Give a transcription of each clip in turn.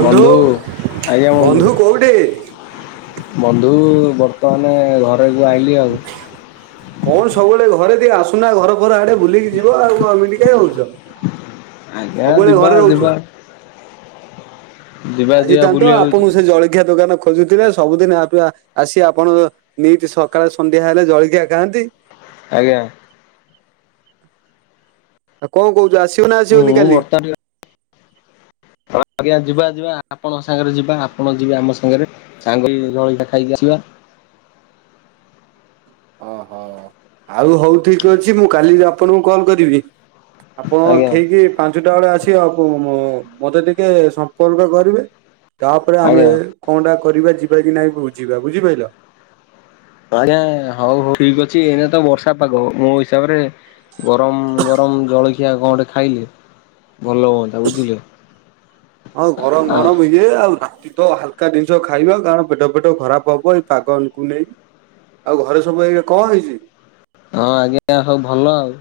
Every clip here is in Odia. ବନ୍ଧୁ। ଆଜ୍ଞା ବନ୍ଧୁ। ବନ୍ଧୁ ବର୍ତ୍ତମାନ ଘରକୁ ଆଇଲିି ଆଉ। କଣ ସବୁବେଳେ ଘରେ ଟିକେ ଆସୁନା ଘର ଫର ଆଡେ ବୁଲିକି ଯିବ। ଆଉ ଏମିତି କାଈଁ ହଉଛ। ଆଜ୍ଞା। ସବୁବେଳେ ଯିବା ଘରେ ରହୁଛ ଯିବା। ଯିବା ଯିବା ଆସିଥାନ୍ତ ବୁଲିବାକୁ ଆପଣଙ୍କୁ ସେ ଜଳଖିଆ ଦୋକାନ ଖୋଜୁଥିଲେ ସବୁଦିନ ଆପ ଆସି ଆପଣ ନିତି ସକାଳେ ସନ୍ଧ୍ୟା ହେଲେ ଜଳଖିଆ ଖାଆନ୍ତି। ଆଜ୍ଞା। ଆଉ କଣ କହୁଛ ଆସିବ ନା ମୁଁ ଆସିବନି କାଲି? ହ ଆଜ୍ଞା ଯିବା ଯିବା ଆପଣଙ୍କ ସାଙ୍ଗରେ ଯିବା। ଆପଣ ଯିବେ ଆମ ସାଙ୍ଗରେ। ସାଙ୍ଗ ହେଇକି ଜଳ ଖିଆ ଖାଇକି ଆସିବା। ଓହୋ। ଆଉ ହଉ ଠିକ୍ ଅଛି ମୁଁ କାଲି ଆପଣଙ୍କୁ କଲ କରିବି? ଆପଣ ଆଜ୍ଞା ଠିକ୍ ପାଞ୍ଚଟା ବେଳେ ଆସି ଆଉ ମତେ ଟିକେ ସମ୍ପର୍କ କରିବେ ତାପରେ ଆମେ ଆଜ୍ଞା। କଣ ଟା କରିବା ଯିବା କି ନାଇଁ ବୁଝିବା ବୁଝିପାରିଲ। ହଉ ହଉ ଠିକ୍ ଅଛି, ଏଇନା ତ ବର୍ଷା ପାଗ। ମୋ ହିସାବରେ ଗରମ ଗରମ ଜଳଖିଆ କଣ ଗଟେ ଖାଇଲେ। ଭଲ ହୁଅ ଆଉ ଗରମ ହଁ ଗରମ ଇଏ ଆଉ ରାତି ତ ହାଲକା ଜିନିଷ ଖାଇବା କାରଣ ପେଟ ପେଟ ଖରାପ ହବ ଏଇ ପାଗକୁ ନେଇ ଆଉ ଘରେ ସବୁ ଏଇ କଣ ହେଇଛି? ହଁ ଆଜ୍ଞା। ସବୁ ଭଲ ଆଉ।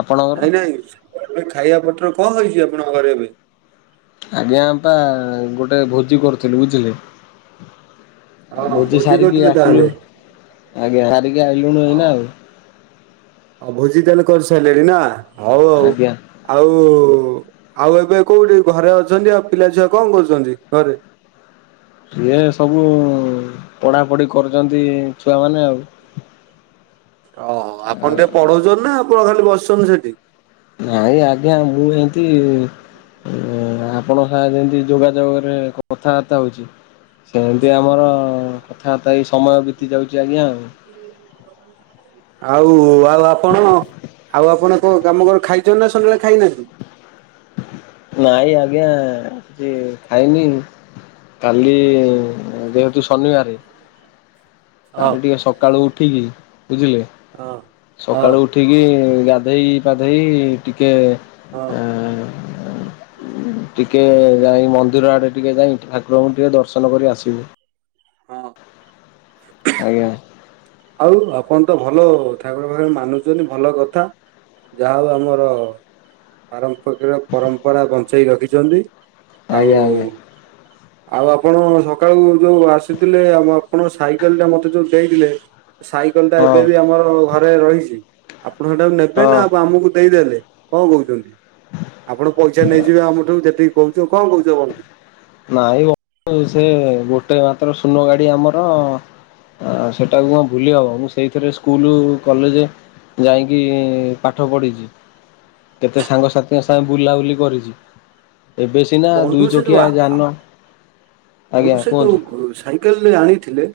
ଆପଣଙ୍କର? ନାଇଁ ନାଇଁ ଖାଇବା ପତ୍ର କଣ ହେଇଛି ଆପଣଙ୍କ ଘରେ ଏବେ? ଆଜ୍ଞା ଆପା ଗୋଟେ ଭୋଜି କରୁଥିଲୁ ବୁଝିଲେ ଆଉ ହଁ ଭୋଜି ସାରିକି କରୁଥିଲେ ଆସିଲୁ। ତାହେଲେ ଆଜ୍ଞା ସାରିକି ଆଇିଲୁଣୁ ହଁ ଏଇନା ଆଉ ଭୋଜି ତାହାଲେ କରିସାରିଲେଣି ନା ହଉ ଆଉ। ଆଜ୍ଞା ଆଉ, ଆଉ ଏବେ କୋଉଠି ଘରେ ଅଛନ୍ତି? ଆଉ ପିଲା ଛୁଆ କଣ କରୁଛନ୍ତି ଘରେ? ସିଏ ସବୁ ପଢାପଢି କରୁଛନ୍ତି ଛୁଆମାନେ ଆଉ। ଓ ହୋ। ଆପଣ ଟିକେ ପଢଉଛନ୍ତି ନା ଆପଣ ଖାଲି ବସିଛନ୍ତି ସେଠି? ନାଇଁ ଆଜ୍ଞା ମୁଁ ଏମତି ଆପଣଙ୍କ ସାଙ୍ଗରେ ଯେମତି ଯୋଗାଯୋଗରେ କଥାବାର୍ତ୍ତା ହଉଛି ସେମିତି ଆମର କଥାବାର୍ତ୍ତା ହେଇ ସମୟ ବିତି ଯାଉଛି ଆଜ୍ଞା, ଆଉ। ଆଉ, ଆଉ ଆପଣ, ଆଉ ଆପଣ କଣ କାମ କର ଖାଇଛନ୍ତି ନା ସନ୍ଧ୍ୟା ବେଳେ ଖାଇନାହାନ୍ତି? ନାଇଁ ଆଜ୍ଞା କିଛି ଖାଇନି। କାଲି ଯେହେତୁ ଶନିବାର। ହଁ କାଲି ଟିକେ ସକାଳୁ ଉଠିକି ବୁଝିଲେ, ହଁ ହଁ ସକାଳୁ ଉଠ ଉଠିକି ଗାଧେଇ ପାଧେଇ ଟିକେ ହଁ। ହୁଁ ଟିକେ ଯାଇ ମନ୍ଦିର ଆଡେ ଟିକେ ଯାଇ, ଠାକୁରଙ୍କୁ ଟିକେ ଦର୍ଶନ କରି ଆସିବୁ। ହଁ। ଆଜ୍ଞା। ଆଉ ଆପଣ ତ ଭଲ ଠାକୁର ପାକୁର ମାନୁଛନ୍ତି ଭଲ କଥା। ଯାହା ହଉ ଆମର ପାରମ୍ ପ୍ରକାର ପରମ୍ପରା ବଞ୍ଚେଇ ରଖିଛନ୍ତି। ଆଉ ଆଜ୍ଞା ଆଜ୍ଞା ଆଉ ଆପଣ ସକାଳୁ ଯୋଉ ଆସିଥିଲେ, ଆଉ ଆପଣ ସାଇକେଲ ଟା ମତେ ଯୋଉ ଦେଇଥିଲେ ସାଇକେଲ ଟା ହଁ ଏବେ ବି ଆମର ଘରେ ରହିଛି। ଆପଣ ସେଟାକୁ ନେବେ ହଁ ନା ଆଉ ଆମକୁ ଦେଇଦେଲେ? କଣ କହୁଛନ୍ତି? ଆପଣ ପଇସା ନେଇଯିବେ ଆମଠୁ ଯେତିକି କହୁଛ କଣ କହୁଛ ବନ୍ଧୁ? ନାଇଁ ସେ ଗୋଟେ ମାତ୍ର ଶୂନ ଗାଡ଼ି ଆମର। ଆ ସେଟାକୁ କଣ ଭୁଲି ହବ ମୁଁ ସେଇଥିରେ ସ୍କୁଲ କଲେଜେ ଯାଇକି ପାଠ ପଢ଼ିଛି। କେତେ ସାଙ୍ଗସାଥିଙ୍କ ସାଙ୍ଗେ ବୁଲାବୁଲି କରିଛି ଏବେ ସିନା ବନ୍ଧୁ ଦୁଇ ସେ ଯୋଉ ଚକିଆ ଆ- [inaudible] ଆଜ୍ଞା ବନ୍ଧୁ ସେ କୁହନ୍ତୁ ଯୋଉ ସାଇକେଲରେ ଆଣିଥିଲେ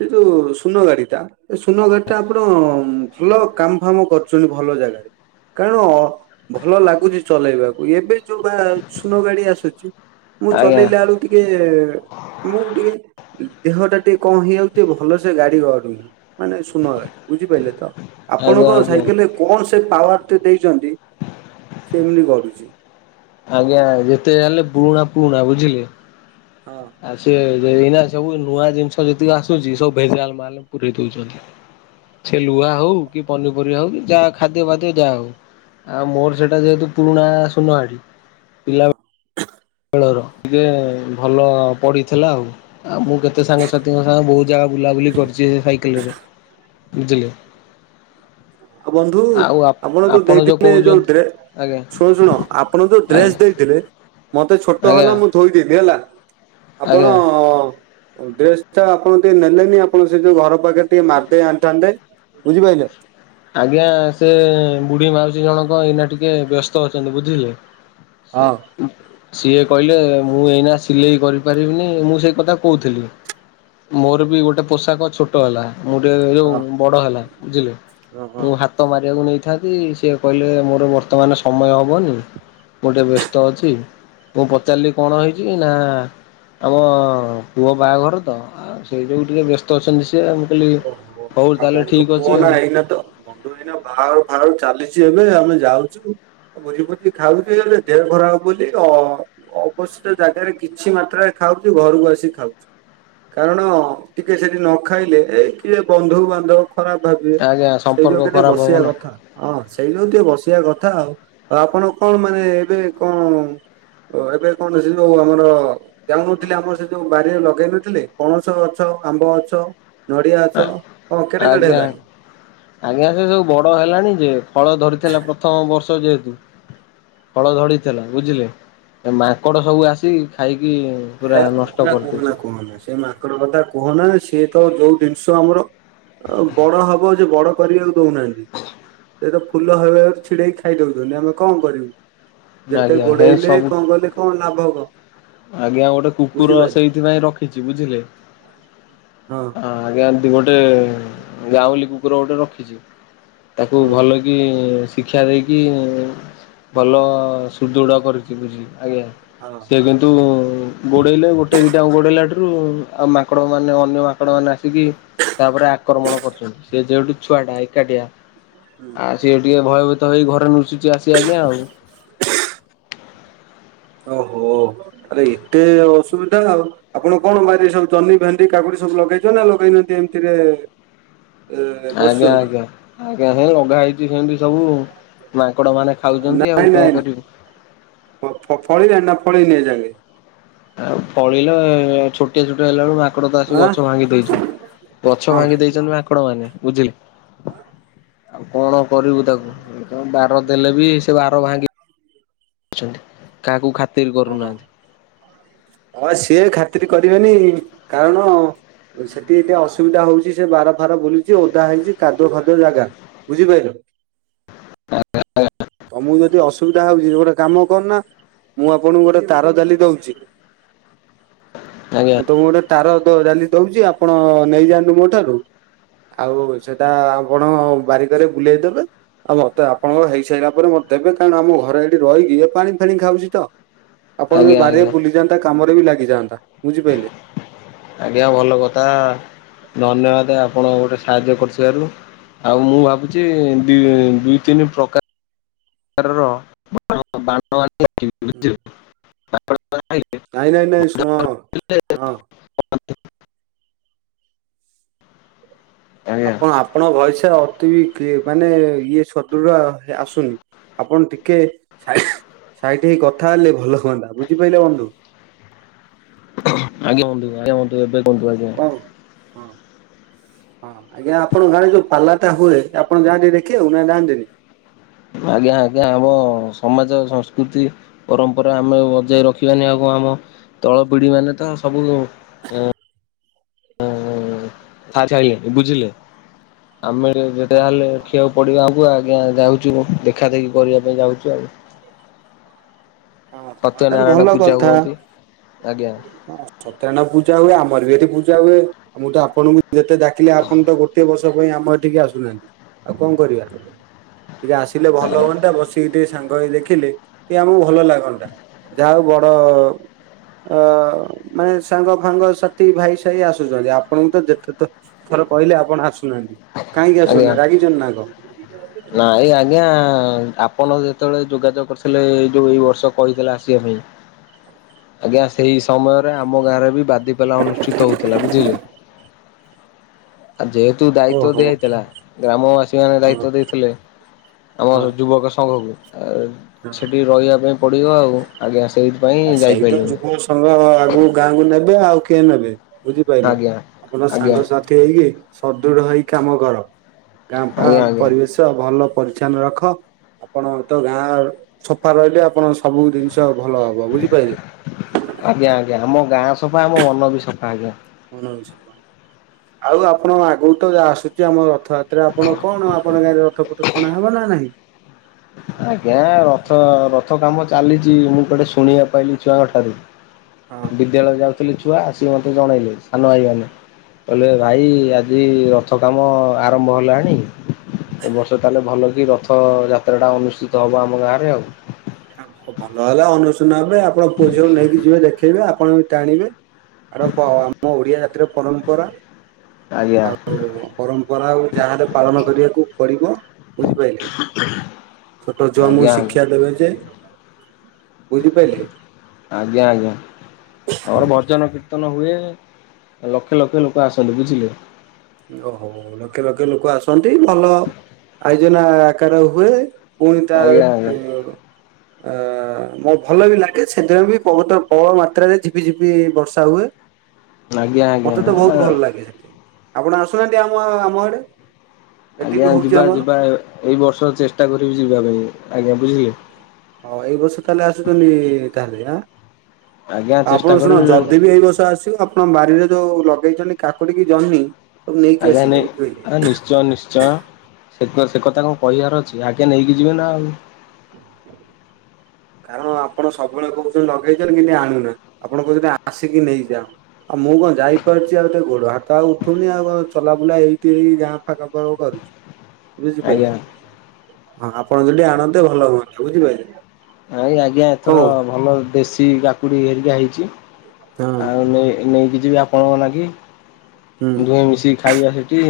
ସେ ଯୋଉ ସୁୂନ ଗାଡ଼ିଟା। ଏ ସୁନଗାଡ଼ିଟା ଆପଣ ଭଲ କାମ ଫାମ କରୁଛନ୍ତି ଭଲ ଜାଗାରେ କାରଣ ଭଲ ଲାଗୁଛି ଚଲେଇବାକୁ ଏବେ ଯୋଉ ବା ସୁନ ଗାଡି ଆସୁଛି। ମୁଁ ଆଜ୍ଞା ଚଲେଇଲା ବେଳକୁ ଟିକେ ଆମକୁ ଟିକେ ଦେହ ଟା ଟିକେ କଣ ହେଇଯାଉଛି ଯେ ଭଲସେ ଗାଡ଼ି ଗଡ଼ୁନି। ମାନେ ସୁନ ଗାଡି ବୁଝିପାରିଲେ ତ ଆଜ୍ଞା ଆପଣଙ୍କ ଆଜ୍ଞା। ସାଇକେଲ ରେ କଣ ସେ ପାୱାର ଟି ଦେଇଛନ୍ତି ସେମିତି ଗଢୁଛି। ଆଜ୍ଞା ଯେତେ ଯାହେଲେ ପୁରୁଣା ପୁରୁଣା ବୁଝିଲେ। ହଁ। ଆଉ ସେ ଏଇନା ସବୁ ନୂଆ ଜିନିଷ ଯେତିକି ଆସୁଛି ସବୁ ଭେଜାଲ୍ ମାଲ୍ ପୁରେଇ ଦଉଛନ୍ତି। ସେ ଲୁହା ହଉ କି ପନିପରିବା ହଉ କି ଯାହା ଖାଦ୍ୟ ଫାଦ୍ୟ ଯାହା ହଉ। ଆଉ ମୋର ସେଇଟା ଯେହେତୁ ପୁରୁଣା ସୁନହାଡ଼ି ପିଲାବେ [inaudible] ରଖିଲେ ଭଲ ପଡ଼ିଥିଲା ଆଉ ଆଉ ମୁଁ କେତେ ସାଙ୍ଗଶାଥିଙ୍କ ସାଙ୍ଗରେ ବହୁତ ଜାଗା ବୁଲାବୁଲି କରିଛି ସାଇକେଲରେ ବୁଝିଲେ। ଆଉ ବନ୍ଧୁ ଆଉ ଆପଣ ଯୋଉ ଦେଇଥିଲେ ଯୋଉ ଡ୍ରେ ଆଜ୍ଞା ଶୁଣ ଶୁଣ ଆପଣ ଯୋଉ ଆଜ୍ଞା ଡ୍ରେସ ଦେଇଥିଲେ। ମତେ ଛୋଟ ଆଜ୍ଞା ହେଲେ ମୁଁ ଥୋଇଦେବି ହେଲା ଆପଣ ଆଜ୍ଞା। ଡେ ସାର୍ ଆପଣ ଟିକେ ନେଲେନି ଆପଣ ସେ ଯୋଉ ଘର ପାଖରେ ଟିକେ ମାରି ଦେଇ ଆଣିଥାନ୍ତି ବୁଝିପାରିଲେ। ଆଜ୍ଞା ସେ ବୁଢ଼ୀ ମାଉସୀ ଜଣକ ଏଇନା ଟିକେ ବ୍ୟସ୍ତ ଅଛନ୍ତି ବୁଝିିଲେ। ସେ ହଁ ସିଏ କହିଲେ ମୁଁ ଏଇନା ସିଲେଇ କରିପାରିବିନି ମୁଁ ସେ କଥା କହୁଥିଲି। ମୋର ବି ଗୋଟେ ପୋଷାକ ଛୋଟ ହେଲା ମୁଁ ଟେ ଯୋଉ ହଁ। ବଡ଼ ହେଲା ବୁଝିଲେ। ଓହୋ। ମୁଁ ହାତ ମାରିବାକୁ ନେଇଥାନ୍ତି ସିଏ କହିଲେ ମୋର ବର୍ତ୍ତମାନ ସମୟ ହବନି। ମୁଁ ଟିକେ ବ୍ୟସ୍ତ ଅଛି। ମୁଁ ପଚାରିଲି କଣ ହେଇଛି ନା ଆମ ପୁଅ ବାହାଘର ତ ଆଉ ସେଇ ଯୋଗୁଁ ଟିକେ ବ୍ୟସ୍ତ ଅଛନ୍ତି ସିଏ। ମୁଁ କହିଲି ଓହୋ ହଉ ଆଉ ତାହେଲେ ବନ୍ଧୁ ଠିକ୍ ଅଛି କୁହନା ଆଉ। ଏଇନା ତ ବନ୍ଧୁ ଭାଇନା ବାହାଘର ଫାଘର ଚାଲିଛି ଏବେ ଆମେ ଯାଉଛୁ। ଆଉ ଭୋଜି ଫୋଜି ଖାଉଛି ହେଉ ୟୁଲେ ଦେହ ଖରାପ ହବ ବୋଲି ହଁ ଅବସିଷ୍ଟ ଜାଗାରେ କିଛି ମାତ୍ରାରେ ଖାଉଛି ଘରକୁ ଆସିକି ଖାଉଛି। କାରଣ ଟିକେ ସେଠି ନ ଖାଇଲେ କିଏ ବନ୍ଧୁବାନ୍ଧବ ଖରାପ ଭାବିବେ ଆଜ୍ଞା ସେଇ ସମ୍ପର୍କ ଯୋଗୁଁ ଟିକେ ଖରାପ ହବ ବସିବା ନା। କଥା। ହଁ ସେଇ ଯୋଗୁଁ ଟିକେ ବସିବା କଥା ଆଉ। ଆଉ ଆପଣ କଣ ମାନେ ଏବେ କଣ ଓ ଏବେ କଣ ସେ ଯୋଉ ଆମର ଯାଉନଥିଲେ ଆମର ସେ ଯୋଉ ବାରିରେ ଲଗେଇ ନଥିଲେ ପଣସ ଗଛ ଗଛ, ଆମ୍ବ ଗଛ, ନଡ଼ିଆ ଗଛ ହଁ, କେଡ଼େ କେଡ଼େ ଆଜ୍ଞା ହେଲାଣି? ଆଜ୍ଞା ସେ ସବୁ ବଡ଼ ହେଲାଣି ଯେ ଫଳ ଧରିଥିଲା ପ୍ରଥମ ବର୍ଷ ଯେହେତୁ ଫଳ ଧଡ଼ିଥିଲା ବୁଝିଲେ ମାଙ୍କଡ଼ ସବୁ ଆସିକି ଖାଇକି ପୁରା ହେ ନଷ୍ଟ କୁହନା- କୁହନା କରିଦେଇଛି। -କୁହନା ସେ ମାଙ୍କଡ଼ କଥା କୁହନା ସିଏ ତ ଯୋଉ ଜିନିଷ ଆମର ଆଉ ବଡ ହବ ଯେ ବଡ଼ କରିବାକୁ ଦଉନାହାନ୍ତି। ସେ ତ ଫୁଲ ହେଲା ବେଳକୁ ଛିଡ଼େଇକି ଖାଇ ଦଉଛନ୍ତି ଆମେ କଣ କରିବୁ? ଯେତେ ଆଜ୍ଞା ହେ ଘୋଡେ଼ଇଲେ ସବୁ କଣ କଲେ କଣ ଲାଭ କଣ? ଆଜ୍ଞା ଗୋଟେ କୁକୁର ବୁଝିପାରିଲେ ସେଇଥିପାଇଁ ରଖିଛୁ ବୁଝିଲେ। ହଁ। ହଁ ଆଜ୍ଞା ଏଠି ଗୋଟେ ଗାଉଁଲି କୁକୁର ଗୋଟେ ରଖିଛୁ। ତାକୁ ହଁ। ଭଲକି କି ଶିକ୍ଷା ଦେଇକି ଭଲ ସୁଦୃଢ କରିଛି ବୁଝ-ଆଜ୍ଞା। ହଁ ସେ ହଁ। କିନ୍ତୁ ମୁଁ ଗୋଡେଇଲେ ଗୋଟେ ଦିଟା ଗୋଡେଇଲାଠରୁ ଆଉ ମାଙ୍କଡ ମାନେ ଅନ୍ୟ ମାଙ୍କଡ ମାନ ଆ ତାପରେ ଆକ୍ରମଣ କରୁଛନ୍ତି। ସେ ଯେଉଠୁ ଛୁଆଟା ଏକାଟିଆ ଆ ସିଏ ଟିକେ ଭୟଭୀତ ହେଇ ଘରେ ନୁଚିଛି ଆସ ଆଜ୍ଞା ଆଉ ଓହୋ ତାହଲେ ଏତେ ଅସୁବିଧା ଆଉ। ଆପଣ କଣ ବାରିରେ ସବୁ ଜହ୍ନି, ଭେଣ୍ଡି, କାକୁଡି ସବୁ ଲଗେଇଛନ୍ତି ନା ଲଗେଇନାହାନ୍ତି ଏମିତିରେ ଏ ଆଜ୍ଞା - ବସିଛନ୍ତି ଆଜ୍ଞା- ଆଜ୍ଞା। ସେ ଲଗା ହେଇଛି ସେମତି ସବୁ ମାଙ୍କଡ ମାନେ ଖାଉଛନ୍ତି ଆଉ ନାଇଁ କଣ -ନାଇଁ କରିବୁ। -, ଫଳିଲାଣି ନା ଫଳିନେଇ ଏଯାକେ? ଆଉ ଫଳିଲେ ଛୋଟିଆ ଛୋଟିଆ ହେଲା ବେଳକୁ ମାକଡ ତ ଆସିକି ଆଁ ଗଛ ଭାଙ୍ଗି ଦେଇଛନ୍ତି ଗଛ ହଁ ଭାଙ୍ଗି ଦେଇଛନ୍ତି ମାଙ୍କଡ ମାନେ ବୁଝିଲେ ଆଉ କଣ କରିବୁ ତାକୁ ବାର ଦେଲେ ବି ସେ ବାର ଭାଙ୍ଗି ଦଉଛନ୍ତି କାହାକୁ ଖାତିର ହଁ। କରୁନାହାନ୍ତି। ହଁ, ସିଏ ଖାତିର କରିବେନି। କାରଣ ସେଠି ଏତେ ଅସୁବିଧା ହଉଛି ସେ ବାର ଫାର ବୁଲୁଛି ଓଦା ହେଇଛି କାଦୁଅ ଫାଦୁଅ ଯାଗା ବୁଝିପାରିଲ ଆଜ୍ଞା ତମକୁ ଯଦି ଅସୁବିଧା ହଉଛି ଗୋଟେ କାମ କରନା ମୁଁ ଆପଣଙ୍କୁ ଗୋଟେ ତାର ଜାଲି ଦଉଛି ଆଜ୍ଞା। ତ ମୁ ଗୋଟେ ତାରଜାଲି ଦଉଛି ଆପଣ ନେଇଯାଆନ୍ତୁ ମୋ ଠାରୁ ଆଉ ସେଟା ଆପଣ ବାରିକରେ ବୁଲେଇଦବେ ଆଉ ମତେ ଆପଣଙ୍କ ହେଇ ସାରିଲା ପରେ ମତେ ଦେବେ କାରଣ ଆମ ଘରେ ଏଇଠି ରହିକି ଏ ପାଣି ଫାଣି ଖାଉଛି ତ ଆପଣ ଙ୍କ ଯଦି ଆଜ୍ଞା ବାରିରେ ଆଜ୍ଞା। ବୁଲିଯାନ୍ତା କାମରେ ବି ଲାଗିଯାଆନ୍ତା ବୁଝିପାରିଲେ? ଆଜ୍ଞା, ଭଲ କଥା ଧନ୍ୟବାଦ ଆପଣ ଗୋଟେ ସାହାଯ୍ୟ କରୁଥିବାରୁ ଆଉ ମୁଁ ଭାବୁଛି ଦୁଇ ତିନି ପ୍ରକାର ପ୍ରକାରର [unintelligible] ଭାଇ। ନାଇଁ ନାଇଁ ନାଇଁ, ଶୁଣ ହଁ ଆଜ୍ଞା ଆପଣ ଆପଣଙ୍କ ଭୟସ ଅତି ବି ମାନେ ଇଏ ସଦୃଢ ଆସୁନି। ଆପଣ ଟିକେ ସାଇ ସାଇଟି ହେଇ କଥା ହେଲେ ଭଲ ହୁଅନ୍ତା ବୁଝିପାଇଲ ବନ୍ଧୁ। ଆଜ୍ଞା ବନ୍ଧୁ ଆଜ୍ଞା ବନ୍ଧୁ ଏବେ କୁହନ୍ତ୍ତ ଆଜ୍ଞା। ହଉ ହଁ। ହଁ ଆଜ୍ଞା ଆପଣଙ୍କ ଗାଁରେ ଯୋଉ ପାଲାଟା ହୁଏ, ଆପଣ ଯାଆନ୍ତି ଦେଖିବାକୁ ନା ଯାଆନ୍ତିନି। ଆଜ୍ଞା ଆଜ୍ଞା ଆମ ସମାଜ ସଂସ୍କୃତି ପରମ୍ପରା ଆମେ ବଜାଇ ରଖିବାନି ଆଉ କଣ ଆମ ତଳ ପିଢି ମାନେ ତ ସବୁ ଆଛା ଇଏ ବୁଝିଲେ। ଆମେ ଯେ ହଁ ଯାହେଲେ ଖିଆକୁ ପଡିବା ଆମକୁ ଆ ଆଜ୍ଞା ଯାଉଛୁ ଦେଖା ଦେଖି କରିବା ପାଇଁ ଯାଉଛୁ ଆଉ। ହଁ ହଁ ଆଉ ତାହେଲେ ଭଲ ସତ୍ୟନାରାୟଣ ପୂଜା ହୁଅନ୍ତି ଆଜ୍ଞା। ସତ୍ୟାରାୟଣ ପୂଜା ହୁଏ ଆମର ବି ଏଠି ପୂଜା ହୁଏ। ମୁଁ ତ ଆପଣଙ୍କୁ ଯେତେ ଡାକିଲେ ଆପଣ ତ ଗୋଟଏ ବର୍ଷ ପାଇଁ ଆମ ଏଠିକି ଆସୁନାହାନ୍ତି ଆଉ କଣ କରିବା। ଟିକେ ଆସିଲେ ଭଲ ହୁଅନ୍ତା ବସିକି ଟିକେ ସାଙ୍ଗ ହେଇ ଦେଖିଲେ ଟିକେ ଆମକୁ ଭଲ ଲାଗନ୍ତା। ଯାହଉ ବଡ ଅ ମାନେ ସାଙ୍ଗ ଫାଙ୍ଗ ସାଥୀ ଭାଇ ସାହି ଆସୁଛନ୍ତି। ଆପଣଙ୍କୁ ତ ଯେତେ ତ ଥର କହିଲେ ଆପଣ ଆସୁନାହାନ୍ତି। କାହିଁକି ଆଜ୍ଞା। ଆସୁନାହାଁନ୍ତି ରାଗିଚନ୍ତି ନା କଣ? ନାଇଁ ଆଜ୍ଞା ଆପଣ ଯେତେବେଳେ ଯୋଗାଯୋଗ କରିଥିଲେ ଏଇ ଯୋଉ ଏଇ ବର୍ଷ କହିଥିଲେ ଆସିବା ପାଇଁ ଆଜ୍ଞା ସେଇ ସମୟରେ ଆମ ଗାଁରେ ବି ବା ଦୀପାଲା ଅନୁଷ୍ଠିତ ହଉଥିଲା ବୁଝିଲେ, ଯେହେ ତିକୁ ଦାୟିତ୍ୱ ଓହୋ ଦିଆହେଇଥିଲା, ଗ୍ରାମବାସୀ ମାନେ ଦାୟ ହଁ ଦେଇଥିଲେ ଆମ ହଁ ଯୁବକ ସଂଘକୁ ଆ ସେଠି ରହିବା ପାଇଁ ପଡ଼ିବ ଆଉ। ଆଜ୍ଞା ସେଇଠି ଆ ସେଇ ତ ଯୁବ ସଂଘକ ଆଗକୁ ଗାଁକୁ ନେବେ ଆଉ କିଏ ନେବେ ବୁଝିପାଇଲ ଆଜ୍ଞା। ଆପଣ ଆଜ୍ଞା ସାଙ୍ଗସାଥ ଥି ହେଇକି ସଦୃଢ ହେଇ କାମ କର ଗାଁ ଫାଁ ଆଜ୍ଞା ଆଜ୍ଞା ପରିବେଶ ତ ଭଲ ପରିଚ୍ଛନ୍ନ ରଖ ଆପଣ ତ ଗାଁ ସଫା ରହିଲେ ଆପଣ ସବୁ ଦିନଷ ଭଲ ହବ ବୁଝିପାଇଲେ। ଆଜ୍ଞା ଆଜ୍ଞା ଆମ ଗାଁ ସଫା ଆମ ମନ ବି ସଫା ଆଜ୍ଞା। ମନ ବି ସଫା ଆଉ ଆପଣ ଆଗକୁ ତ ଏ ଆସୁଚି ଆମ ରଥଯାତ୍ରା ଆପଣ କଣ ଆ ଆପଣଙ୍କ ଗାଁରେ ରଥପଥ ଟଣା ହବ ନା ନାହିଁ? ଆଜ୍ଞା ରଥ ରଥ କାମ ଚାଲିଚି ମୁଁ କୁଆଡେ ଶୁଣିବା ପାଇଲି ଛୁଆଙ୍କ ଠାରୁ। ହଁ। ବିଦ୍ୟାଳୟ ଯାଉଥିଲେ ଛୁଆ ଆସିକି ମତେ ଜଣେଇଲେ ସାନ ଭାଇମାନେ। କହିଲେ ଭାଇ ଆଜି ରଥ କାମ ଆରମ୍ଭ ହେଲାଣି ଏବର୍ଷ ତାହେଲେ ଭଲ କି ରଥ ଯାତ୍ରାଟା ଅନୁଷ୍ଠିତ ହବ ଆମ ଗାଁରେ ଆଉ। ଆ ଭ ଭଲ ହେଲା ଅନୁଶୂନା ହେବେ ଆପଣ ପୁଅ ଝିଅକୁ ନେଇକି ଯିବେ ଦେଖେଇବେ ଆପଣ ବି ଟାଣିବେ। ଆଡ କ ଆମ ଓଡିଆ ଜାତିର ପରମ୍ପରା। [inaudible] ଆଉ ପରମ୍ପରା ଆଉ ଯାହାହେଲେ ପାଳନ କରିବାକୁ ପଡିବ ବୁଝିପାଇଲେ। ଛୋଟ ଛୁଆ ଆମକୁ ଆଜ୍ଞା ଶିକ୍ଷା ଦେବେ ଯେ ବୁଝିପାଇଲେ। ଆଜ୍ଞା ଆଜ୍ଞା। ଆମର ଭଜନ କୀର୍ତ୍ତନ ହୁଏ ଲକ୍ଷ ଲକ୍ଷ ଲୋକ ଆସନ୍ତି ବୁଝିଲେ। ଓହୋ ଲକ୍ଷେ ଲକ୍ଷେ ଲୋକ ଆସନ୍ତି ଭଲ ଆୟୋଜନା ଆକାର ହୁଏ। ପୁଣି ତା ଆଜ୍ଞା ଆଜ୍ଞା। ତି ଆ ଅ ମୁଁ ଭଲ ବି ଲାଗେ ସେଦିନ ବି ବୋହୁତ ପବଳ ମାତ୍ରାରେ ଝିପି ଝିପି ବର୍ଷା ହୁଏ। ଆଜ୍ଞା ମତେ ତ ବୋହୁତ ଆଜ୍ଞା ଭଲ ଲାଗେ ହେଠି ଆପଣ ଆସୁନାହାନ୍ତି ଆମ ଆ ଆମ ଆଡେ। ଏଠି ବି ଆଜ୍ଞା ହଉଛି ଯିବା ଆମର। ଯିବ ଏଇ ବର୍ଷ ଚେଷ୍ଟା କରିବି ଯିବା ପାଇଁ ଆଜ୍ଞା ବୁଝିଲେ। ହୋଉ ଏଇ ବର୍ଷ ତାହେଲେ ଆସୁଚନ୍ତି ତାହେଲେ ଆ ଆଜ୍ଞା ଚେଷ୍ଟା ଆପଣ ଶୁଣ କରିବି ଯଦି ବି ଏଇ ବର୍ଷ ଆସିବ ଆ ଆପଣ ବାରିରେ ଯୋଉ ଲଗେଇଚନ୍ତି କାକୁଡିକି ଜହ୍ନି ସବୁ ନେଇକି ଆଜ୍ଞା ଆସିବେ ବୁଝିପାରିଲେ ନେଇ ନିଶ୍ଚୟ ନିଶ୍ଚୟ। ସେ କ ସେ କଥା କଣ କହିବାର ଅଛି ଆଗେ ନେଇକି ଯିବେ ନା ଆଉ। କାରଣ ଆପଣ ସବୁବେଳେ କୋହୁଚନ୍ତି ଲଗେଇଚନ୍ତି କିନ୍ତୁ ଆଣୁନା ଆପଣ କୋହୁଚନ୍ତି ଆ ଆସିକି ନେଇଯାଅ। ଆଉ ମୁଁ କଣ ଯାଇପାରୁଚି ଆଉ ତା ଗୋଡ ହା ତ ଆଉ ଉଠୁନି ଆଉ କ ଚଲାବୁଲା ଏଇଠି ଏଇ ଗାଁ ପାଖା ପାଖ କରୁଚି। ଆଜ୍ଞା। ବୁଝିପାଇଲେ ହଁ ଆପଣ ଯଦି ଆଣନ୍ତେ ଭଲ ହୁଅନ୍ତା ବୁଝିପାଇଲେ। ନାଇ ଆଜ୍ଞା ଏଥର ଭଲ ଦେଶୀ କାକୁଡି ହେରିକା ହେଇଚି ହଁ ଆଉ ନେଇ ନେଇକି ଯିବି ଆପଣଙ୍କ ନାଗି ହୁଁ। କିି ଦୁହିଁ ମିଶିକି ଖାଇବା ସେଇଠି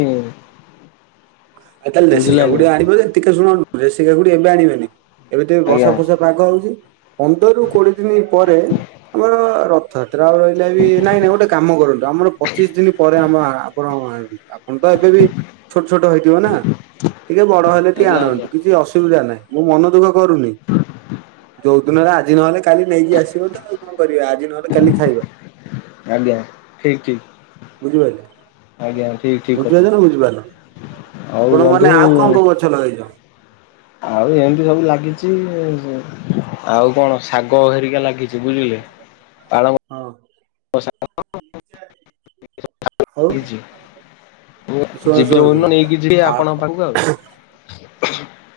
ଆଉ ତାହେଲେ ଦେଶୀ କାକୁଡି ଆଜ୍ଞା ଆଣିବ ଯେ ଟିକେ ଶୁଣ ଦେଶୀ କାକୁଡି ଏବେ ଆଣିବେନି ଏବେ ତ ବର୍ଷା ଆଜ୍ଞା ଫର୍ସା ରାଗ ହୋଉଚି ପନ୍ଦରରୁ କୋଡିଏ ଦିନି ପରେ ଆମର ର ରଥଯାତ୍ରା ଆଉ ରହିଲା ବି ନାଇଁ ନାଇଁ ଗୋଟେ କାମ କରନ୍ତୁ ଆମର ପଚିଶ ଦିନି ପରେ ଆମ ଆ ପଣ ଏ ବି ଆପଣ ତ ଏବେ ବି ଛୋଟ ଛୋଟ ହେଇଥିବ ନା। ଟିକେ ବଡ ହେଲେ ଟିକେ ଆଜ୍ଞା ଆଣନ୍ତୁ ଆଜ୍ଞା କିଛି ଅସୁବିଧା ନାହିଁ। ମୁଁ ମନ ଦୁଃଖ କରୁନି ଯୋଉ ଦିନରେ ଆଜି ନହେଲେ କାଲି ନେଇକି ଆସିବ ତ ଆଉ କଣ କରିବେ ଆଜି ନହେଲେ କାଲି ଖାଇବ। ଆଜ୍ଞା ଠିକ ଠିକ। ବୁଝିପାଇଲେ ଠିକ୍ କଥା ବୁଝିପାରୁଚ ନା ବୁଝିପାରୁନ। ଆଉ ବନ୍ଧୁ ଆପଣମାନେ ଆଉ କଣ କଣ ଗଛ ଲଗେଇଚ? ଆଉ ଏମତି ସବୁ ଲାଗିଚି ଏ ସେ ଆଉ କଣ ଶାଗ ହେରିକା ଲାଗିଛି ବୁଝିଲେ ପାଳଙ୍ଗ ହଉ ମୁଁ ଶୁଣ ଯିବି ଶୁଣ ଶୁଣ ଯୋଉଦିନ ନେଇକି ଯିବି ଆ ଆପଣଙ୍କ ପାଖକୁ ଆଉ [inaudible]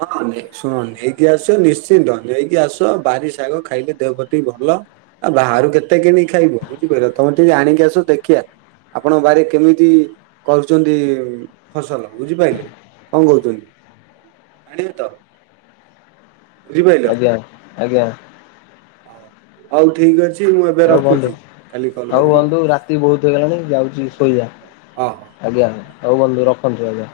ହଁ ନେଇ ଶୁଣ ନେଇକି ଆସ ନିଶ୍ଚିନ୍ତ ନେଇକି ଆସ ବାରି ଶାଗ ଖାଇଲେ ଦେହ ପ୍ରତି ଭଲ ଆ ବାହାରୁ କେତେ କିଣିକି ଖାଇବ ବୁଝିପାରିଲ ତମ ଟିକେ ଆଣିକି ଆସ ଦେଖିବା ଆପଣଙ୍କ ବାରି ରେ କେମିତି କରୁଛନ୍ତି ଫସଲ ବୁଝିପାଇଲେ କଣ କହୁଛନ୍ତି ଆଣିବେ ତ ବୁଝିପାଇଲ। ଆଜ୍ଞା ଆଜ୍ଞା ହଉ ଠିକ ଅଛି ମୁଁ ଏବେ ଆଉ ବନ୍ଧୁ। ରଖୁଛି କାଲି କଲ ହଉ କରିବି ଆଉ ବନ୍ଧୁ ରାତି କଥା ବହୁତ ହବା ହେଇଗଲାଣି ଯାଉଛି ଶୋଇବା ହଁ ହଁ। ଆଜ୍ଞା ହଉ ବନ୍ଧୁ ରଖନ୍ତୁ ଆଜ୍ଞା